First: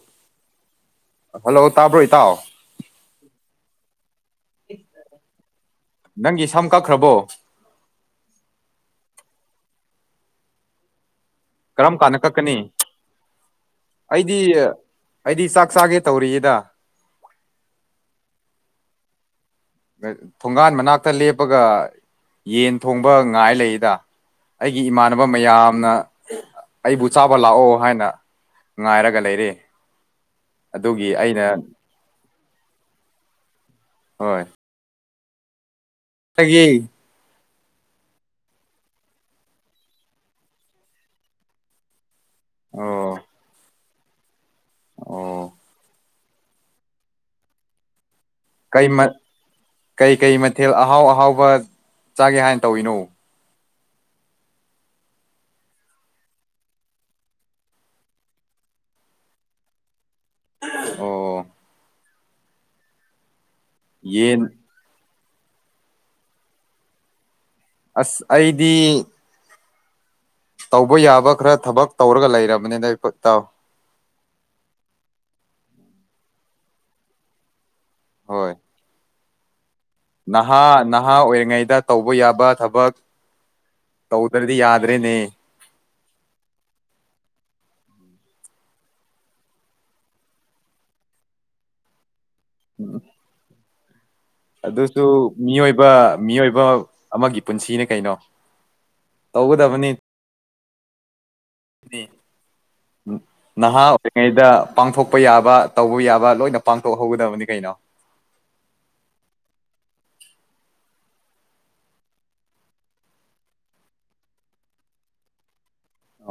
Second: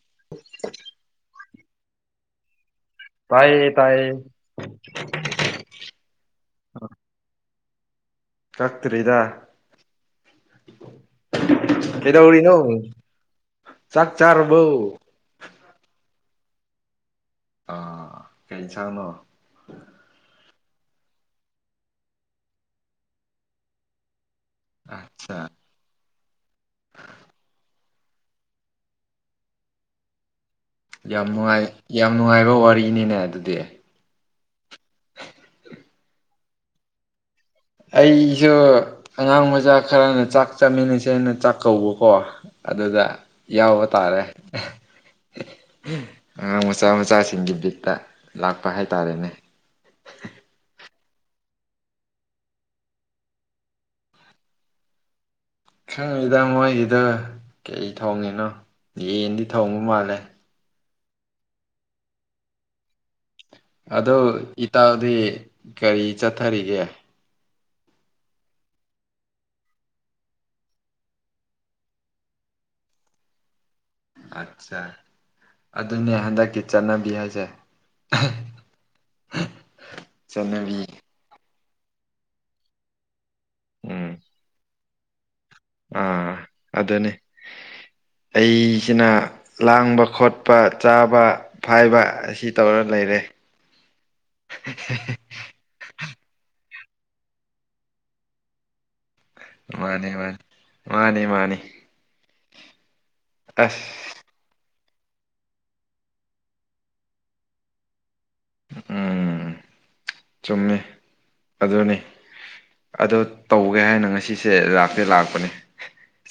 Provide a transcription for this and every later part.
[unintelligible] Hello ꯇꯥꯕ꯭ꯔꯣ ꯏꯇꯥꯎ ꯇꯥꯏꯌꯦ ꯇꯥꯏꯌꯦ ꯅꯪꯒꯤ ꯁꯝ ꯀꯛꯈ꯭ꯔꯕꯣ ꯀꯛꯇ꯭ꯔꯤꯗꯥ꯫ ꯀꯔꯝ ꯀꯥꯟꯗ ꯀꯩꯗꯧꯔꯤꯅꯣ ꯀꯛꯀꯅꯤ ꯆꯥꯛ ꯑꯩꯗꯤ ꯆꯔꯥꯕꯣ ꯑꯩꯗꯤ ꯆꯥꯛ ꯆꯥꯒꯦ ꯇꯧꯔꯤꯌꯦꯗ ꯑꯥ ꯀꯩ ꯏꯟꯁꯥꯡ ꯅꯣ ꯅꯦ ꯊꯣꯡꯒꯥꯟ ꯃꯅꯥꯛꯇ ꯂꯦꯞꯄꯒ ꯌꯦꯟ ꯊꯣꯡꯕ ꯉꯥꯏ ꯂꯩꯗ ꯑꯩꯒꯤ ꯏꯃꯥꯟꯅꯕ ꯑꯠꯆꯥ ꯃꯌꯥꯝꯅ ꯑꯩꯕꯨ ꯆꯥꯕ ꯂꯥꯛꯑꯣ ꯍꯥꯏꯅ ꯉꯥꯏꯔꯒ ꯂꯩꯔꯦ ꯑꯗꯨꯒꯤ ꯌꯥꯝ ꯑꯩꯅ ꯅꯨꯡꯉꯥꯏ ꯌꯥꯝ ꯅꯨꯡꯉꯥꯏꯕ ꯋꯥꯔꯤꯅꯤꯅꯦ ꯑꯗꯨꯗꯤ ꯍꯣꯏ ꯀꯩꯒꯤ ꯑꯩꯁꯨ ꯑꯉꯥꯡ ꯃꯆꯥ ꯈꯔꯅ ꯆꯥꯛ ꯆꯥꯃꯤꯟꯅꯁꯦ ꯅ ꯆꯥꯛ ꯀꯧꯕꯀꯣ ꯑꯗꯨꯗ ꯑꯣ ꯌꯥꯎꯕ ꯇꯥꯔꯦ ꯑꯣ ꯑꯉꯥꯡ ꯃꯆꯥ ꯃꯆꯥꯁꯤꯡꯒꯤ ꯕꯤꯠꯇ ꯂꯥꯛꯄ ꯍꯥꯏꯇꯥꯔꯦꯅꯦ ꯀꯩ ꯀꯩ ꯃꯊꯦꯜ ꯑꯍꯥꯎ ꯑꯍꯥꯎꯕ ꯆꯥꯒꯦ ꯍꯥꯏꯟ ꯇꯧꯔꯤꯅꯣ ꯈꯪꯗꯦꯗ ꯃꯣꯏꯒꯤꯗ ꯀꯔꯤ ꯊꯣꯡꯉꯤꯅꯣ ꯌꯦꯟꯗꯤ ꯊꯣꯡꯕ ꯃꯥꯜꯂꯦ ꯑꯣ ꯑꯗꯣ ꯌꯦꯟ ꯏꯇꯥꯎꯗꯤ ꯀꯔꯤ ꯆꯠꯊꯔꯤꯒꯦ ꯑꯁ ꯑꯩꯗꯤ ꯇꯧꯕ ꯌꯥꯕ ꯈꯔ ꯊꯕꯛ ꯇꯧꯔꯒ ꯂꯩꯔꯕꯅꯤꯅꯦ ꯀꯦ ꯇꯥꯎ ꯑꯠꯆꯥ ꯑꯗꯨꯅꯦ ꯍꯟꯗꯛꯀꯤ ꯆꯠꯅꯕꯤ ꯍꯥꯏꯁꯦ ꯍꯣꯏ ꯅꯍꯥ ꯆꯠꯅꯕꯤ ꯅꯍꯥ ꯑꯣꯏꯔꯤꯉꯩꯗ ꯇꯧꯕ ꯌꯥꯕ ꯊꯕꯛ ꯎꯝ ꯇꯧꯗ꯭ꯔꯗꯤ ꯌꯥꯠ ꯍꯣꯔꯦꯟ ꯅꯦ ꯑꯥ ꯑꯗꯨꯅꯦ ꯑꯩꯁꯤꯅ ꯂꯥꯡꯕ ꯈꯣꯠꯄ ꯆꯥꯕ ꯐꯥꯏꯕ ꯑꯁꯤ ꯇꯧꯔ ꯂꯩꯔꯦ ꯑꯗꯨꯁꯨ ꯃꯤꯑꯣꯏꯕ ꯃꯤꯑꯣꯏꯕ ꯑꯃꯒꯤ ꯄꯨꯟꯁꯤꯅꯦ ꯀꯩꯅꯣ ꯇꯧꯒꯗꯕꯅꯤ ꯃꯥꯅꯦ ꯃꯥꯅꯦ ꯃꯥꯅꯦ ꯃꯥꯅꯦ ꯅꯍꯥ ꯑꯁ ꯇꯤꯉꯩꯗ ꯄꯥꯡꯊꯣꯛꯄ ꯌꯥꯕ ꯇꯧꯕ ꯌꯥꯕ ꯂꯣꯏꯅ ꯄꯥꯡꯊꯣꯛꯍꯧꯒꯗꯕꯅꯤ ꯀꯩꯅꯣ ꯎꯝ ꯆꯨꯝꯃꯤ ꯑꯗꯨꯅꯤ ꯑꯗꯣ ꯇꯧꯒꯦ ꯍꯥꯏꯅ ꯉꯁꯤꯁꯦ ꯂꯥꯛꯇꯤ ꯂꯥꯛꯄꯅꯦ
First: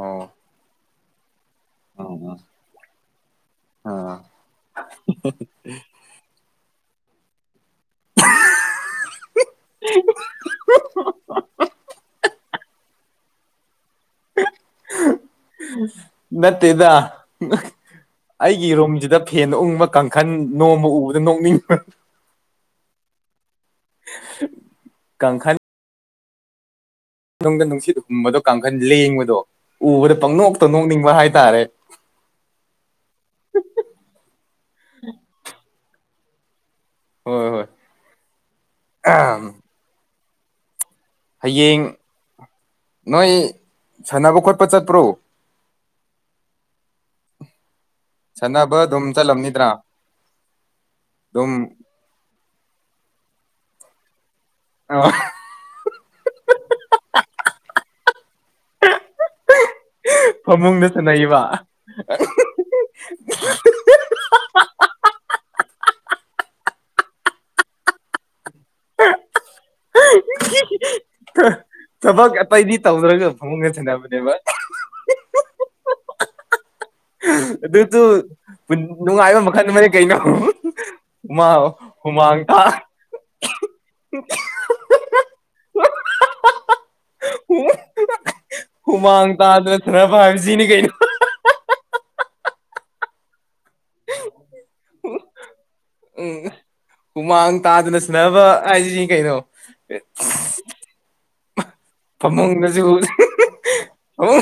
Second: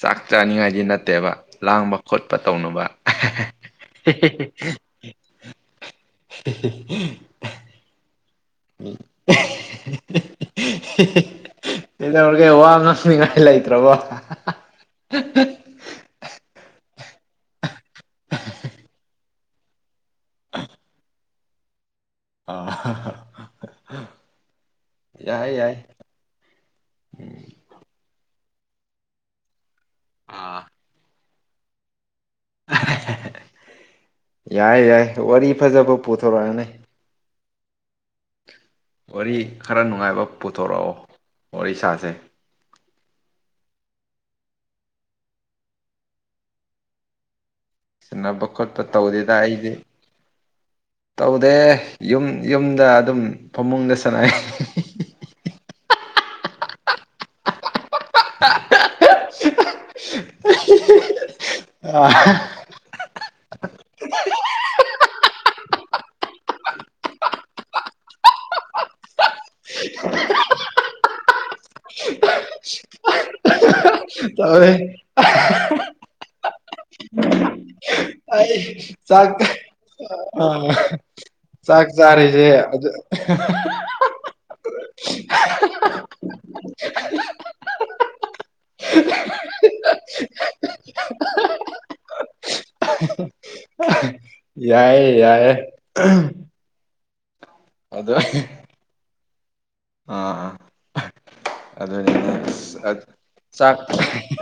ꯆꯥꯛ ꯆꯥꯅꯤꯉꯥꯏꯗꯤ ꯅꯠꯇꯦꯕ ꯂꯥꯡꯕ ꯎꯝ ꯈꯣꯠꯄ ꯇꯧꯅꯕ ꯎꯝ [unintelligible] [unintelligible] ꯀꯩꯗꯧꯔꯒꯦ ꯋꯥ ꯉꯥꯡꯅꯤꯡꯉꯥꯏ ꯂꯩꯇ꯭ꯔꯕꯣ ꯅꯠꯇꯦꯗ ꯑꯩꯒꯤ ꯔꯨꯝꯁꯤꯗ ꯐꯦꯟ ꯎꯪꯕ ꯀꯥꯡꯈꯟ ꯅꯣꯝꯕ ꯎꯕꯗ ꯅꯣꯛꯅꯤꯡꯕ ꯑ ꯌꯥꯏ ꯀꯥꯡꯈꯟ ꯌꯥꯏ ꯅꯨꯡꯗ ꯅꯨꯡꯁꯤꯠ ꯍꯨꯝꯕꯗꯣ ꯀꯥꯡꯒꯟ ꯂꯦꯡꯕꯗꯣ ꯎꯕꯗ ꯑ ꯄꯪꯅꯣꯛꯇ ꯅꯣꯛꯅꯤꯡꯕ ꯍꯥꯏꯇꯥꯔꯦ ꯌꯥꯏ ꯌꯥꯏ ꯋꯥꯔꯤ ꯐꯖꯕ ꯄꯨꯊꯣꯔꯣꯅꯦ ꯍꯣꯏ ꯍꯣꯏ ꯋꯥꯔꯤ ꯈꯔ ꯅꯨꯡꯉꯥꯏꯕ ꯄꯨꯊꯣꯔꯣꯑꯣ ꯍꯌꯦꯡ ꯅꯣꯏ ꯁꯥꯟꯅꯕ ꯈꯣꯠꯄ ꯆꯠꯄ꯭ꯔꯣ ꯁꯟꯅꯕ ꯈꯣꯠꯄ ꯁꯥꯟꯅꯕ ꯑꯗꯨꯝ ꯇꯧꯗꯦꯗ ꯑꯩꯗꯤ ꯆꯠꯂꯝꯅꯤꯗ꯭ꯔꯥ ꯑꯗꯨꯝ ꯇꯧꯗꯦ ꯌꯨꯝ ꯌꯨꯝꯗ ꯑꯗꯨꯝ ꯐꯃꯨꯡꯗ ꯁꯥꯟꯅꯩ ꯑ [unintelligible] ꯐꯃꯨꯡꯗ ꯁꯅꯩꯕ ꯑ [unintelligible] ꯊꯕꯛ ꯑꯇꯩꯗꯤ ꯇꯧꯗ꯭ꯔꯒ ꯐꯃꯨꯡꯒ ꯁꯅꯕ [unintelligible] ꯑꯗꯨꯖꯨ ꯑꯩ ꯆꯥꯛ ꯅꯨꯡꯉꯥꯏꯕ ꯃꯈꯟ ꯑꯃꯅꯤ ꯀꯩꯅꯣ ꯑ ꯃꯥꯎ ꯆꯥꯛ ꯍꯨꯃꯥꯡ ꯆꯥꯔꯤꯁꯦ ꯇꯥ ꯑꯗꯨ [unintelligible] ꯍꯨꯃꯥꯡ ꯇꯥꯗꯅ ꯁꯅꯕ ꯍꯥꯏꯕ ꯁꯤꯅꯤ ꯀꯩꯅꯣ [unintelligible] ꯌꯥꯏꯌꯦ ꯌꯥꯏꯌꯦ ꯎꯝ ꯍꯨꯃꯥꯡ ꯇꯥꯗꯅ ꯑꯗꯨ ꯁꯅꯕ ꯍꯥꯏꯖꯤ ꯁꯤꯅꯤ ꯀꯩꯅꯣ ꯑꯗꯨꯅꯦ ꯐꯃꯨꯡꯗꯁꯨ [unintelligible] ꯆꯥꯛ ꯐꯃꯨꯡ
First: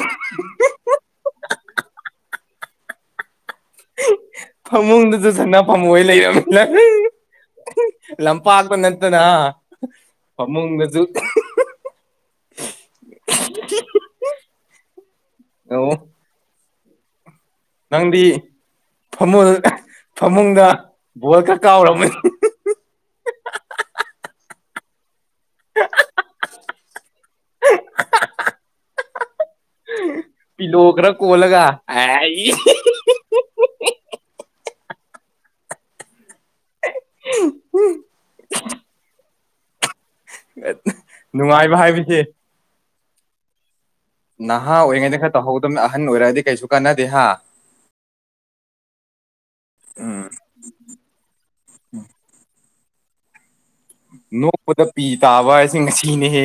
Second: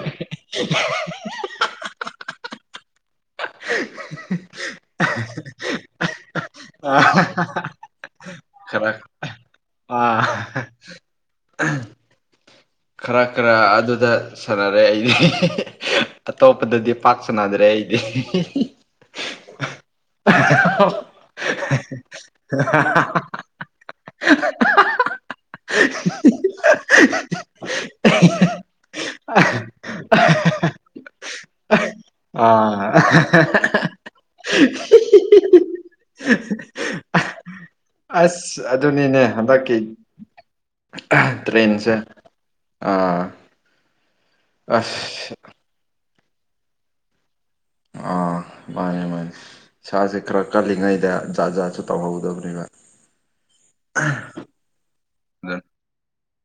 ꯐꯃꯨꯡꯗꯁꯨ ꯁꯅ ꯐꯝ ꯑꯣꯏ ꯂꯩꯔꯝꯃꯤꯅ ꯂꯝꯄꯥꯛꯇ ꯈꯔ ꯅꯠꯇꯅ ꯑꯥ ꯐꯃꯨꯡꯗꯁꯨ ꯈꯔ ꯈꯔ ꯑꯗꯨꯗ ꯁꯥꯟꯅꯔꯦ ꯑꯩꯗꯤ ꯑꯣ ꯑꯇꯣꯞꯄꯗꯗꯤ ꯄꯥꯛ ꯁꯅꯗ꯭ꯔꯦ ꯑꯩꯗꯤ ꯐꯃꯨ ꯐꯃꯨꯡꯗ ꯕꯣꯜꯀ ꯀꯥꯎꯔꯝꯃꯅꯤ [unintelligible] [unintelligible] [unintelligible] ꯄꯤꯂꯣ ꯈꯔ ꯀꯣꯜꯂꯒ [unintelligible] ꯑꯩ ꯑꯥ [unintelligible] ꯍꯤ ꯍꯤꯍꯤ [unintelligible] ꯑꯥꯁ ꯑꯗꯨꯅꯤꯅꯦ ꯍꯟꯗꯛꯀꯤ ꯅꯨꯡꯉꯥꯏꯕ ꯇ꯭ꯔꯦꯟꯁꯦ ꯍꯥꯏꯕꯁꯦ ꯑꯥ ꯅꯍꯥ ꯑꯣꯏꯔꯤꯉꯩꯗ ꯈꯔ ꯑꯁ ꯇꯧꯍꯧꯗꯝꯅꯤ ꯑꯍꯟ ꯑꯣꯏꯔꯛꯑꯗꯤ ꯀꯩꯁꯨ ꯀꯥꯟꯅꯥꯗꯦ ꯍꯥ ꯑꯥ ꯃꯥꯅꯦ ꯃꯥꯅꯦ ꯏꯁꯥꯁꯦ ꯈꯔ ꯀꯜꯂꯤꯉꯩꯗ ꯖꯥꯠ ꯖꯥꯠꯁꯨ ꯇꯧꯍꯧꯗꯥꯕꯅꯦꯕ ꯅꯣꯛꯄꯗ ꯄꯤ ꯇꯥꯕ ꯍꯥꯏꯁꯦ ꯉꯥꯁꯤꯅꯦꯍꯦ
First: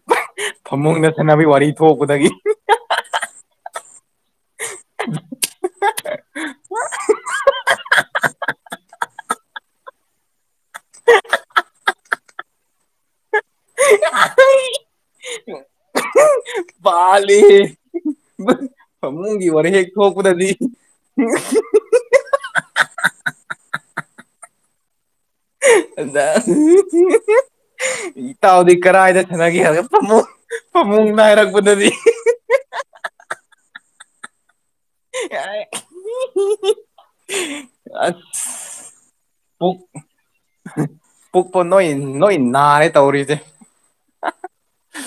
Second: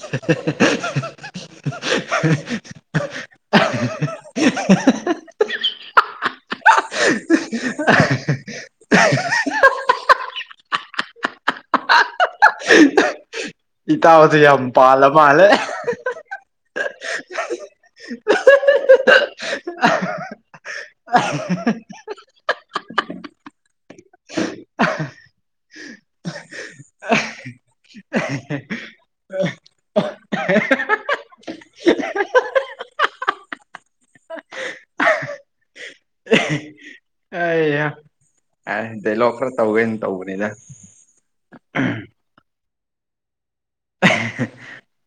[unintelligible] ꯈꯠꯅꯕꯤ ꯋꯥꯔꯤ ꯊꯣꯛꯄꯗꯒꯤ [unintelligible] [unintelligible] ꯏꯇꯥꯎꯁꯦ ꯌꯥꯝ ꯄꯥꯜꯂꯥ ꯃꯥꯜꯂꯦ ꯄꯥꯜꯂꯤꯍꯦ ꯐꯃꯨꯡꯒꯤ ꯋꯥꯔꯤ ꯍꯦꯛ ꯊꯣꯛꯄꯗꯥꯂꯤ [unintelligible] ꯏꯇꯥꯎꯗꯤ ꯀꯔꯥꯏꯗ ꯁꯥꯟꯅꯒꯦ ꯍꯥꯏꯔꯒꯥ ꯐꯃꯨꯡ ꯐꯃꯨꯡꯗ ꯍꯥꯏꯔꯛꯄꯥꯗꯨꯗꯤ ꯑꯥ ꯑꯩꯌꯥ ꯑꯁ ꯑꯦ ꯗꯩꯂꯣꯛ ꯈꯔ ꯇꯧꯒꯦꯅ ꯇꯧꯕꯅꯤꯗ ꯄꯨꯛꯄ ꯅꯣꯏ ꯅꯣꯏ ꯅꯥꯔꯦ ꯇꯧꯔꯤꯖꯦ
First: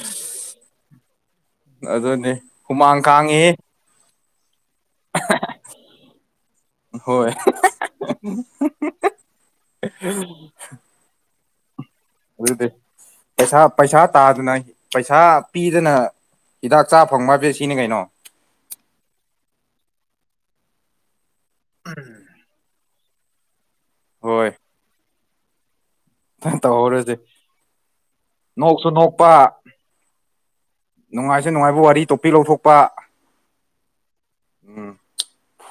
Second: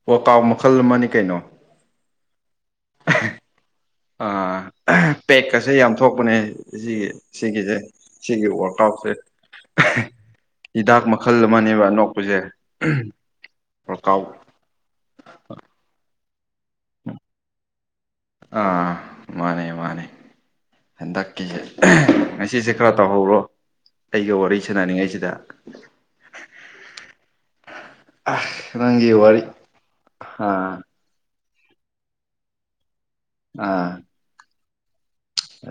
ꯋꯥꯛꯀꯥꯎ ꯃꯈꯜ ꯑꯃꯅꯤ ꯀꯩꯅꯣ ꯑꯗꯨꯅꯦ ꯍꯨꯃꯥꯡ ꯀꯥꯡꯉꯦꯍꯦ ꯑꯥ ꯄꯦꯛꯀꯁꯦ ꯌꯥꯝ ꯊꯣꯛꯄꯅꯦ ꯁꯤꯒꯤ ꯍꯣꯏ ꯁꯤꯒꯤꯖꯦ ꯁꯤꯒꯤ ꯋꯥꯛꯑꯥꯎꯁꯦ [unintelligible] ꯍꯤꯗꯥꯛ ꯃꯈꯜ ꯑꯃꯅꯦꯕꯥ ꯅꯣꯛ [unintelligible] ꯄꯩꯁꯥ ꯄꯩꯁꯥ ꯇꯥꯗꯥꯅ ꯄꯩꯁꯥ ꯄꯤꯗꯅ ꯍꯤꯗꯥꯛ ꯆꯥ ꯐꯪꯕ [unintelligible] ꯁꯤꯅꯤ ꯀꯩꯅꯣ ꯑꯥ ꯃꯥꯅꯦ ꯃꯥꯅꯦ ꯍꯟꯗꯥꯛꯀꯤ ꯉꯁꯤꯁꯦ ꯈꯔ ꯇꯧꯍꯧꯔꯣ ꯑꯩꯒ ꯋꯥꯔꯤ ꯁꯥꯟꯅꯅꯤꯡꯉꯥꯏꯁꯤꯗꯥ ꯅꯪ ꯇꯧꯍꯧꯔꯣ ꯑꯗꯨꯗꯤ ꯅꯣꯛꯁꯨ ꯅꯪꯒꯤ ꯅꯣꯛꯄ ꯋꯥꯔꯤ ꯑꯥ ꯅꯨꯡꯉꯥꯏꯁꯨ ꯅꯨꯡꯉꯥꯏꯕ ꯋꯥꯔꯤ ꯇꯣꯄꯤꯛ ꯂꯧꯊꯣꯛꯄꯥ ꯑꯥ ꯎꯝ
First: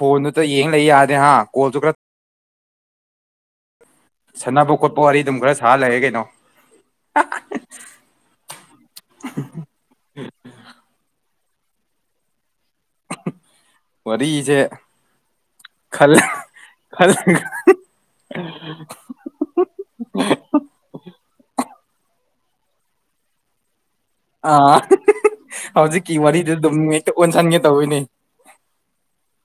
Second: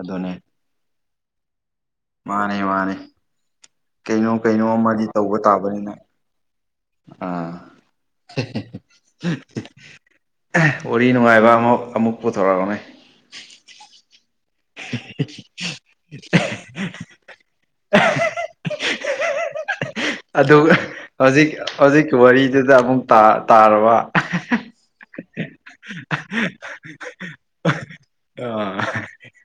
ꯑꯗꯨꯅꯦ ꯌꯦꯡ ꯂꯩ ꯌꯥꯗꯦ ꯍꯥ ꯀꯣꯜꯁꯨ ꯈꯔ ꯃꯥꯅꯦ ꯃꯥꯅꯦ ꯀꯩꯅꯣ ꯀꯩꯅꯣ ꯁꯥꯟꯅꯕ ꯈꯣꯠꯄ ꯑꯃꯗꯤ ꯋꯥꯔꯤ ꯇꯧꯕ ꯑꯗꯨꯝ ꯈꯔ ꯁꯥꯔ ꯇꯥꯕꯅꯤꯅꯦ ꯂꯩꯔꯦ ꯀꯩꯅꯣ ꯑꯥ ꯋꯥꯔꯤ ꯅꯨꯡꯉꯥꯏꯕ ꯑꯃ ꯑꯃꯨꯛ ꯄꯨꯊꯣꯔꯛꯑꯣꯅꯦ ꯋꯥꯔꯤꯁꯦ ꯈꯜꯂꯥ ꯈꯜꯂꯥꯒ [unintelligible] ꯑꯗꯨꯒ ꯍꯧꯖꯤꯛ ꯍꯧꯖꯤꯛꯀꯤ ꯋꯥꯔꯤꯗꯨꯗ ꯑꯃꯨꯛ ꯇꯥ ꯇꯥꯔꯥꯕ ꯍꯥ ꯍꯧꯖꯤꯛꯀꯤ ꯋꯥꯔꯤꯗꯨ ꯑꯗꯨꯝ ꯍꯦꯛꯇꯥ ꯑꯣꯟꯁꯟꯒꯦ ꯇꯧꯋꯤꯅꯦ ꯑꯥ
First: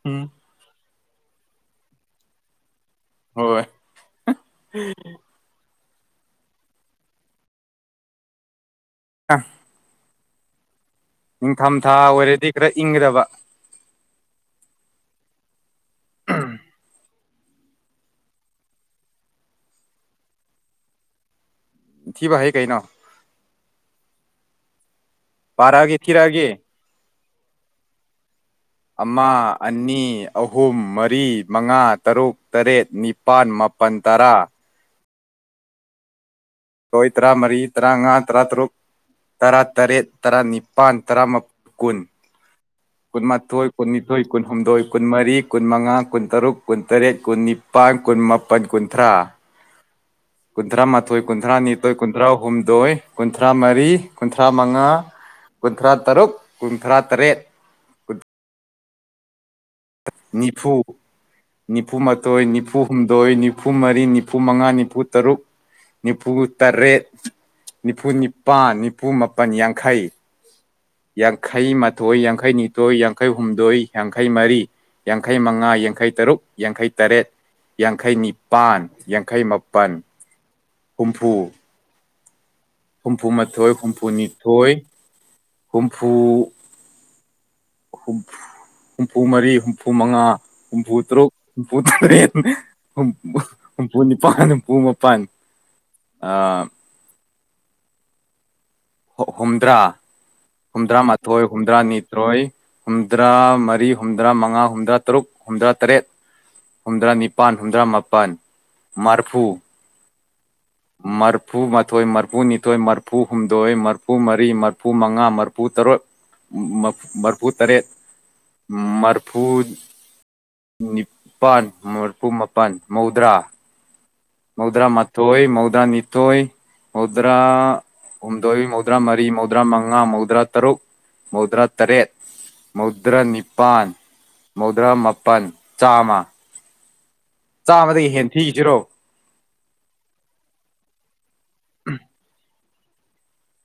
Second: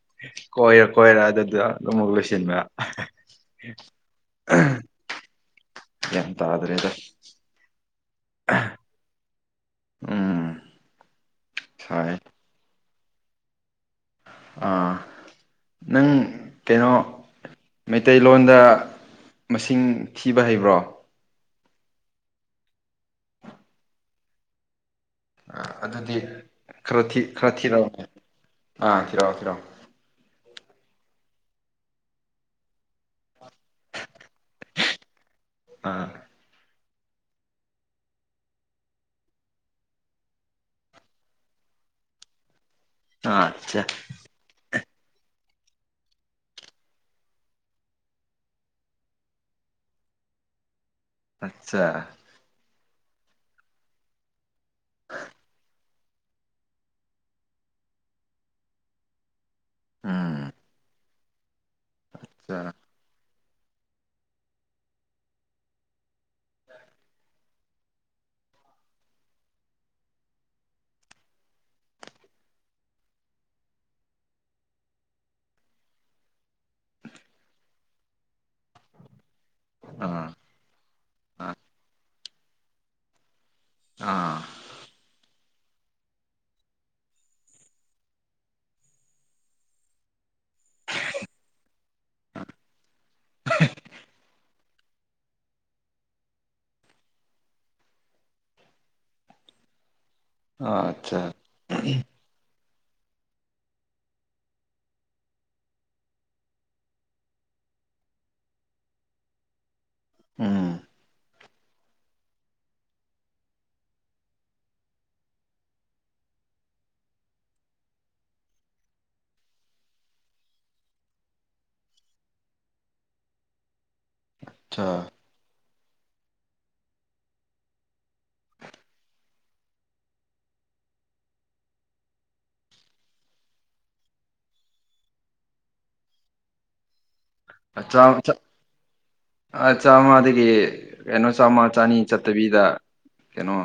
ꯎꯝ ꯀꯣꯏꯔ ꯀꯣꯏꯔ ꯑꯗꯨꯗ ꯑꯗꯨꯃꯛ ꯂꯣꯏꯁꯤꯟꯕ ꯍꯣꯏ ꯒꯌ꯭ꯥꯟ ꯇꯥꯗ꯭ꯔꯦꯗ ꯑ ꯑ ꯎꯝ ꯅꯤꯡꯊꯝꯊꯥ ꯁꯥꯏ ꯑꯣꯏꯔꯗꯤ ꯈꯔ ꯏꯪꯒꯗꯕ ꯑ ꯅꯪ ꯀꯩꯅꯣ ꯃꯩꯇꯩꯂꯣꯟꯗ ꯃꯁꯤꯡ ꯊꯤꯕ ꯍꯩꯕ꯭ꯔꯣ ꯊꯤꯕ ꯍꯩ ꯀꯩꯅꯣ ꯑ ꯄꯥꯔꯛꯑꯒꯦ ꯑꯗꯨꯗꯤ ꯊꯤꯔꯛꯑꯒꯦ ꯈꯔ ꯊꯤ ꯈꯔ ꯊꯤꯔꯛꯑꯣꯅꯦ ꯑꯥ ꯑꯃ ꯊꯤꯔꯛꯑꯣ ꯊꯤꯔꯛꯑꯣ ꯑꯅꯤ ꯑꯍꯨꯝ ꯃꯔꯤ ꯃꯉꯥ ꯇꯔꯨꯛ ꯇꯔꯦꯠ ꯅꯤꯄꯥꯟ ꯃꯥꯄꯟ ꯇꯔꯥ ꯑꯥ ꯔꯣꯏ ꯇꯔꯥꯃꯔꯤ ꯇꯔꯥꯉꯥ ꯇꯔꯥꯇꯔꯨꯛ ꯇꯔꯥꯇꯔꯦꯠ ꯇꯔꯥꯅꯤꯄꯥꯟ ꯇꯔꯥꯃꯥ ꯀꯨꯟ ꯑꯥ ꯀꯨꯟꯃꯥꯊꯣꯏ ꯑꯆꯥ ꯀꯨꯟꯅꯤꯊꯣꯏ ꯀꯨꯟꯍꯨꯝꯗꯣꯏ ꯀꯨꯟꯃꯔꯤ ꯀꯨꯟꯃꯉꯥ ꯀꯨꯟꯇꯔꯨꯛ ꯀꯨꯟꯇꯔꯦꯠ ꯀꯨꯟꯅꯤꯄꯥꯟ ꯀꯨꯟꯃꯥꯄꯟ ꯀꯨꯟꯊ꯭ꯔꯥ [inaudible] ꯀꯨꯟꯊ꯭ꯔꯥ ꯃꯥꯥꯊꯣꯏ ꯀꯨꯟꯊ꯭ꯔꯥ ꯑꯆꯥ ꯅꯤꯊꯣꯏ ꯀꯨꯟꯊ꯭ꯔꯥ ꯍꯨꯝꯗꯣꯏ ꯀꯨꯟꯊ꯭ꯔꯥ ꯃꯔꯤ ꯀꯨꯟꯊ꯭ꯔꯥ ꯃꯉꯥ ꯀꯨꯟꯊ꯭ꯔꯥ ꯇꯔꯨꯛ ꯀꯨꯟꯊ꯭ꯔꯥ ꯇꯔꯦꯠ ꯎꯝ ꯅꯤꯐꯨ ꯅꯤꯐꯨ ꯃꯥꯊꯣꯏ ꯑꯆꯥ ꯅꯤꯐꯨ ꯍꯨꯝꯗꯣꯏ ꯅꯤꯐꯨ ꯃꯔꯤ ꯅꯤꯐꯨꯃꯉꯥ ꯅꯤꯐꯨ ꯇꯔꯨꯛ ꯅꯤꯐꯨꯇꯔꯦꯠ ꯅꯤꯐꯨ ꯅꯤꯄꯥꯟ ꯅꯤꯐꯨ ꯃꯥꯄꯟ ꯌꯥꯡꯈꯩ ꯌꯥꯡꯈꯩ ꯃꯥꯊꯣꯏ ꯌꯥꯡꯈꯩ ꯅꯤꯊꯣꯏ ꯌꯥꯡꯈꯩ ꯍꯨꯝꯗꯣꯏ ꯌꯥꯡꯈꯩ ꯃꯔꯤ ꯌꯥꯡꯈꯩ ꯃꯉꯥ ꯌꯥꯡꯈꯩ ꯇꯔꯨꯛ ꯌꯥꯡꯈꯩ ꯇꯔꯦꯠ ꯌꯥꯡꯈꯩ ꯅꯤꯄꯥꯟ ꯌꯥꯡꯈꯩ ꯃꯄ ꯄꯟ ꯑꯥ ꯍꯨꯝꯐꯨ ꯑꯥ ꯍꯨꯝꯐꯨꯃꯥꯊꯣꯏ ꯍꯨꯝꯐꯨꯅꯤꯊꯣꯏ ꯍꯨꯝꯐꯨ ꯍꯨꯝꯐ ꯍꯨꯝꯐꯨ ꯃꯔꯤ ꯍꯨꯝꯐꯨꯃꯉꯥ ꯍꯨꯝꯐꯨꯇꯥꯔꯨꯛ ꯍꯨꯝꯐꯨꯇꯔꯦꯠ ꯍꯨꯝ ꯍꯨꯝꯐꯨꯅꯤꯄꯟ [unintelligible] ꯃꯄꯟ ꯑꯥ ꯍꯨꯝꯗ꯭ꯔꯥ ꯑꯥ ꯑꯆꯥ ꯍꯨꯝꯗ꯭ꯔꯥꯃꯥꯊꯣꯏ ꯍꯨꯝꯗ꯭ꯔꯥꯅꯤꯊꯣꯏ ꯍꯨꯝꯗ꯭ꯔꯥ ꯃꯔꯤ ꯍꯨꯝꯗ꯭ꯔꯥ ꯃꯉꯥ ꯍꯨꯝꯗ꯭ꯔꯥ ꯇꯔꯨꯛ ꯍꯨꯝꯗ꯭ꯔꯥ ꯇꯔꯦꯠ ꯍꯨꯝꯗ꯭ꯔꯥ ꯅꯤꯄꯥꯟ ꯍꯨꯝꯗ꯭ꯔꯥ ꯃꯥꯄꯟ ꯃꯔꯐꯨ ꯎꯝ ꯃꯔꯐꯨꯃꯥꯊꯣꯏ ꯃꯔꯐꯨꯅꯤꯊꯣꯏ ꯃꯔꯐꯨ ꯍꯨꯝꯗꯣꯏ ꯃꯔꯐꯨ ꯃꯔꯤ ꯃꯔꯐꯨꯃꯉꯥ ꯃꯔꯐꯨꯇꯔꯨꯛ ꯃꯔꯐꯨꯇꯔꯦꯠ ꯃꯔꯐꯨ ꯅꯤꯄꯥꯟ ꯃꯔꯐꯨ ꯃꯥꯄꯟ ꯃꯧꯗ꯭ꯔꯥ ꯑꯆꯥ ꯃꯧꯗ꯭ꯔꯥ ꯃꯊꯣꯏ ꯃꯧꯗ꯭ꯔꯥ ꯅꯤꯊꯣꯏ ꯃꯧꯗ꯭ꯔꯥ ꯍꯨꯝꯗꯣꯏ ꯃꯧꯗ꯭ꯔꯥ ꯃꯔꯤ ꯃꯧꯗ꯭ꯔꯥ ꯃꯉꯥ ꯃꯧꯗ꯭ꯔꯥ ꯇꯔꯨꯛ ꯃꯧꯗ꯭ꯔꯥ ꯇꯔꯦꯠ ꯃꯧꯗ꯭ꯔ ꯅꯤꯄꯥꯟ ꯃꯧꯗ꯭ꯔ ꯃꯥꯄꯟ ꯆꯥꯃ ꯆꯥꯝꯃ ꯊꯤꯈꯤꯁꯤꯔꯣ ꯑꯥ ꯆꯥꯃꯗꯒꯤ ꯀꯩꯅꯣ ꯆꯥꯝꯃ ꯆꯅꯤ ꯆꯠꯇꯕꯤꯗ ꯀꯩꯅꯣ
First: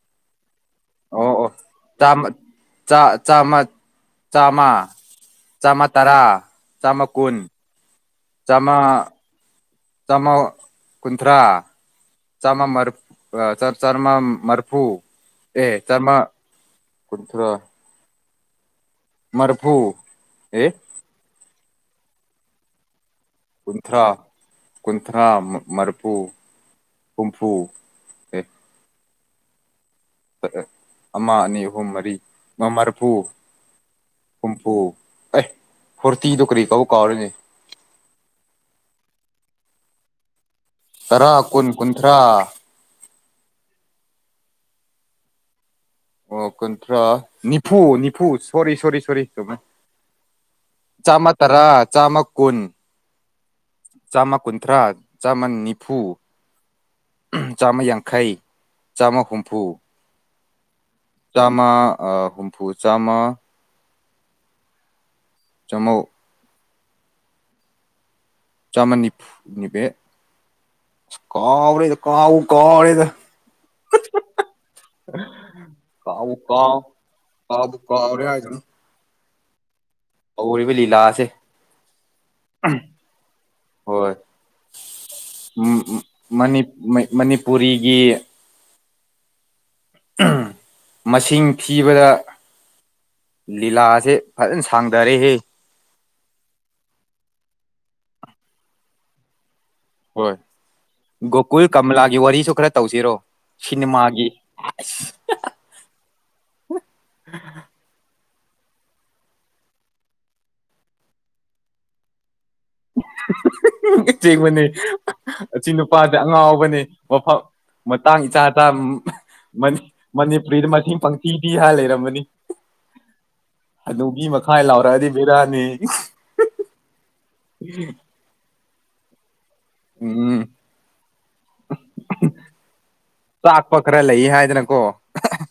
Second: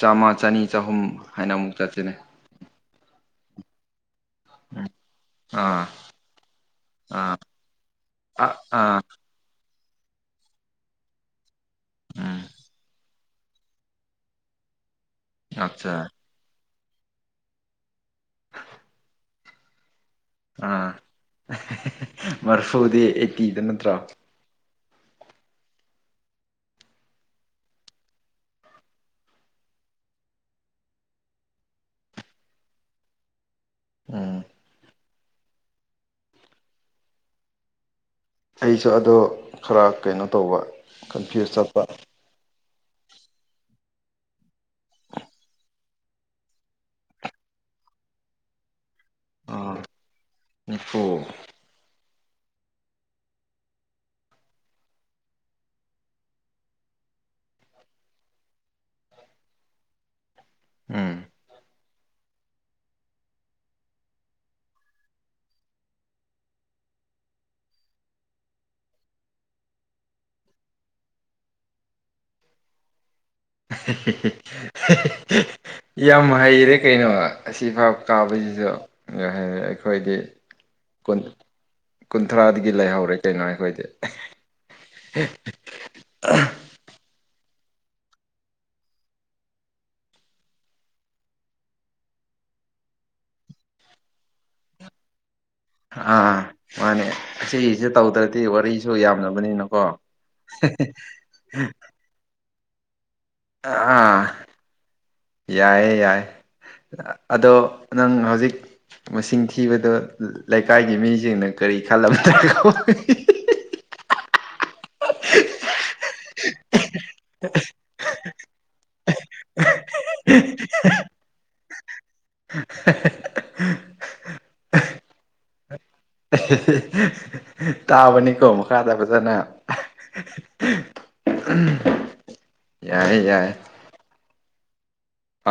ꯆꯥꯝꯃ ꯆꯅꯤ ꯆꯍꯨꯝ ꯍꯥꯏꯅ ꯑꯃꯨꯛ ꯆꯠꯁꯤꯟꯅ ꯆꯥ ꯆꯥꯝꯃ ꯆꯥꯝꯃ ꯆꯥꯝꯃ ꯑꯥ ꯇꯔꯥ ꯆꯥꯝꯃ ꯀꯨꯟ ꯑꯥ ꯑ ꯆꯥꯝꯃ ꯑꯥ ꯆꯥꯝꯃ ꯀꯨꯟꯊ꯭ꯔꯥ ꯎꯝ ꯆꯥꯝꯃ ꯃ꯭ꯔ ꯑ ꯆ ꯆꯔꯃ ꯃꯔꯐꯨ ꯑꯦ ꯑꯠꯆꯥ ꯆꯝꯃ ꯀꯨꯟꯊ꯭ꯔ ꯃ꯭ꯔꯐꯨ ꯑꯥ [unintelligible] ꯃꯔꯐꯨꯗꯤ ꯅꯠꯇ꯭ꯔꯣ ꯀꯨꯟꯊ꯭ꯔꯥ ꯀꯨꯟꯊ꯭ꯔꯥ ꯃꯔꯐꯨ ꯍꯨꯝꯐꯨ ꯑꯦ [unintelligible] ꯑꯃ ꯑꯅꯤ ꯑꯍꯨꯝ ꯃꯔꯤ ꯃ ꯃ꯭ꯔꯐꯨ ꯎꯝ ꯍꯨꯝꯐꯨ ꯑꯩ ꯐꯣꯔꯇꯤ ꯗꯨ ꯀꯔꯤ ꯀꯧꯕ ꯀꯥꯎꯔꯦꯅꯦ ꯑꯩꯁꯨ ꯑꯗꯣ ꯈꯔ ꯀꯩꯅꯣ ꯇꯧꯕ ꯇꯔꯥ ꯀꯟꯐ꯭ꯌꯨꯁ ꯀꯨꯟ ꯆꯠꯄ ꯀꯨꯟꯊ꯭ꯔꯥ ꯑꯣ ꯀꯟꯇ꯭ꯔꯥ ꯅꯤꯐꯨ ꯅꯤꯐꯨ ꯁꯣꯔꯤ ꯁꯣꯔꯤ ꯁꯣꯔꯤ [unintelligible] ꯑꯥ ꯅꯤꯐꯨ ꯆꯥꯝꯃ ꯇꯔꯥ ꯆꯥꯝꯃ ꯀꯨꯟ ꯆꯥꯝꯃ ꯀꯨꯟꯊ꯭ꯔꯥ ꯆꯥꯝꯃ ꯅꯤꯐꯨ [unintelligible] ꯆꯥꯝꯃ ꯌꯥꯡꯈꯩ ꯆꯥꯝꯃ ꯍꯨꯝꯐꯨ ꯎꯝ ꯆꯥꯃ ꯍꯨꯝꯐꯨ ꯆꯥꯝꯃ ꯆꯃꯧ ꯆꯃꯟꯅꯤꯐꯨ ꯅꯤꯄꯦ ꯀꯥꯎꯔꯦꯗ ꯀꯥꯎꯕꯨ ꯀꯥꯎꯔꯦꯗ [unintelligible] ꯌꯥꯝ ꯀꯥꯎꯕꯨ ꯍꯩꯔꯦ ꯀꯥꯎ ꯀꯩꯅꯣ ꯀꯥꯎꯕꯨ ꯑꯁꯤꯐꯥꯎ ꯀꯥꯎꯔꯦ ꯍꯥꯏꯗꯨꯅꯤ ꯀꯥꯎꯕꯁꯤꯖꯨ ꯑꯈꯣꯏꯗꯤ ꯍꯧꯔꯤꯕ ꯂꯤꯂꯥꯥꯁꯦ ꯀꯨꯟꯊ꯭ꯔꯥꯗꯒꯤ ꯂꯩꯍꯧꯔꯦ ꯀꯩꯅꯣ ꯑꯈꯣꯏꯗꯤ ꯍꯣꯏ [unintelligible] ꯃꯩ ꯃꯅꯤꯄꯨꯔꯤꯒꯤ [unintelligible] ꯃꯁꯤꯡ ꯊꯤꯕꯗ ꯂꯤꯂꯥꯁꯦ ꯐꯖꯟ ꯁꯥꯡꯗꯔꯦꯍꯦ ꯑꯥ ꯃꯥꯅꯦ ꯁꯤꯒꯤꯖꯦ ꯇꯧꯗ꯭ꯔꯗꯤ ꯋꯥꯔꯤꯁꯨ ꯌꯥꯝꯗꯕꯅꯤꯅꯀꯣ ꯍꯣꯏ ꯒꯣꯀꯨꯜ ꯀꯃꯂꯥꯒꯤ ꯋꯥꯔꯤꯁꯨ ꯈ꯭ꯔ ꯇꯧꯁꯤꯔꯣ ꯑꯥ ꯁꯤꯅꯦꯃꯥꯒꯤ ꯌꯥꯏꯌꯦ ꯌꯥꯏ ꯑꯗꯣ ꯅꯪ ꯍꯧꯖꯤꯛ ꯃꯁꯤꯡ ꯊꯤꯕꯗꯣ ꯂꯩꯀꯥꯏꯒꯤ ꯃꯤꯖꯤꯡꯅ ꯀꯔꯤ ꯈꯜꯂꯝꯒꯅꯤꯀꯣ [unintelligible] [unintelligible] ꯑꯁꯦꯡꯕꯅꯦ ꯑꯁꯤ ꯅꯨꯄꯥꯗꯤ ꯑꯉꯥꯎꯕꯅꯦ ꯃꯐꯝ ꯃꯇꯥꯡ ꯏꯆꯥ ꯆꯥ ꯃꯅꯤ ꯃꯅꯤꯄꯨꯔꯤꯗ ꯃꯁꯤꯡ ꯄꯪꯊꯤ ꯊꯤ ꯍꯥꯏ ꯂꯩꯔꯝꯃꯅꯤ [unintelligible] ꯑꯗꯨ ꯃꯤ ꯃꯈꯥꯏ ꯂꯥꯎꯔꯛꯑꯗꯤ ꯕꯤꯔꯥꯅꯤ [unintelligible] ꯇꯥꯕꯅꯤꯀꯣ ꯃꯈꯥꯗ ꯐꯖꯅ ꯎꯝ [unintelligible] ꯌꯥꯏ ꯌꯥꯏ ꯆꯥꯛ ꯄ ꯈꯔ ꯂꯩ ꯍꯥꯏꯗꯅꯀꯣ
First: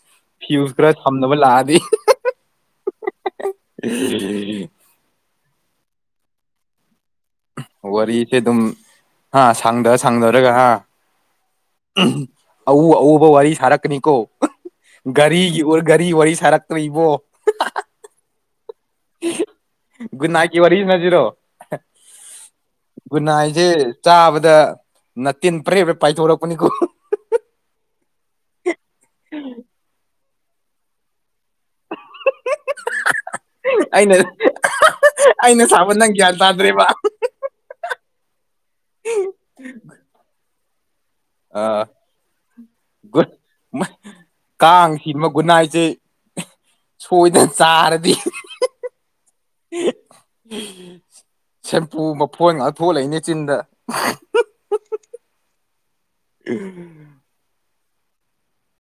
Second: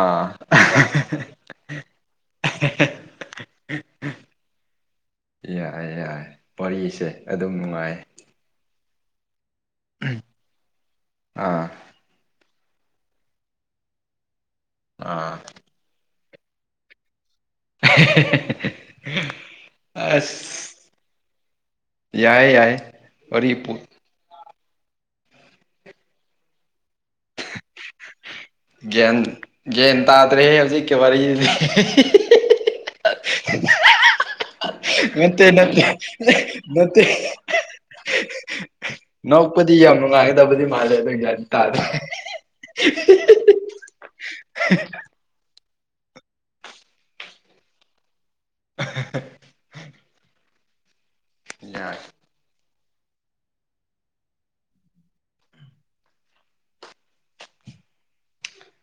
ꯑꯥ ꯐꯤꯌꯨꯁ ꯈꯔ ꯊꯝꯅꯕ ꯂꯥꯛꯑꯗꯤ [unintelligible] [unintelligible] ꯌꯥꯢ ꯌꯥꯢ ꯋꯥꯔꯤꯁꯦ ꯑꯗꯨꯝ ꯅꯨꯡꯉꯥꯏ ꯋꯥꯔꯤꯁꯦ ꯑꯗꯨꯝ ꯍꯥ ꯁꯥꯡꯗ ꯁꯥꯡꯗꯔꯒ ꯍꯥ ꯑꯥ [unintelligible] ꯑꯎ ꯑꯎꯕ ꯋꯥꯔꯤ ꯁꯥꯔꯛꯀꯅꯤꯀꯣ ꯑꯥ ꯒꯥꯔꯤꯒꯤ ꯒꯥꯔꯤ ꯋꯥꯔꯤ ꯁꯥꯔꯛ ꯇ꯭ꯔꯤꯕꯣ [unintelligible] ꯒꯨꯟꯅꯥꯏꯛꯀꯤ ꯑꯁ ꯋꯥꯔꯤ ꯁꯥꯁꯤꯔꯣ ꯌꯥꯏ ꯌꯥꯏ ꯋꯥꯔꯤ ꯒꯨꯟꯅꯥꯏꯖꯦ ꯄꯨ ꯆꯥꯕꯗ ꯅꯇꯤꯟ ꯄ꯭ꯔꯦ ꯄ꯭ꯔꯦ ꯄꯥꯏꯊꯣꯔꯛꯄꯅꯤꯀꯣ ꯒ꯭ꯌꯟ ꯒ꯭ꯌꯥꯟ ꯇꯥꯗ꯭ꯔꯦ ꯍꯧꯖꯤꯛꯀꯤ ꯋꯥꯔꯤꯖꯤꯗꯤ [unintelligible] ꯑꯩꯅ ꯅꯠꯇꯦ ꯑꯩꯅ ꯅꯠꯇꯦ ꯁꯥꯕ ꯅꯪ ꯒ꯭ꯌꯥꯟ [unintelligible] ꯇꯥꯗ꯭ꯔꯦꯕ ꯅꯠꯇꯦ [unintelligible] [unintelligible] ꯅꯣꯛꯄꯗꯤ ꯌꯥꯝ ꯅꯨꯡꯉꯥꯏꯒꯗꯕꯗꯤ ꯃꯥꯜꯂꯦ ꯑꯗꯨꯝ ꯌꯥꯏ ꯑ ꯒꯨꯠ ꯃꯥ ꯀꯥꯡꯁꯤꯃ ꯒꯨꯟꯅꯥꯏꯁꯦ ꯑꯦ ꯁꯣꯏꯗꯅ ꯆꯥꯔꯗꯤ ꯌꯥꯏ ꯁꯦꯝꯄꯨ ꯃꯐꯣꯟ ꯉꯥꯛ ꯊꯣꯛꯍꯂꯛꯏꯅꯦ ꯆꯤꯟꯗ ꯎꯝ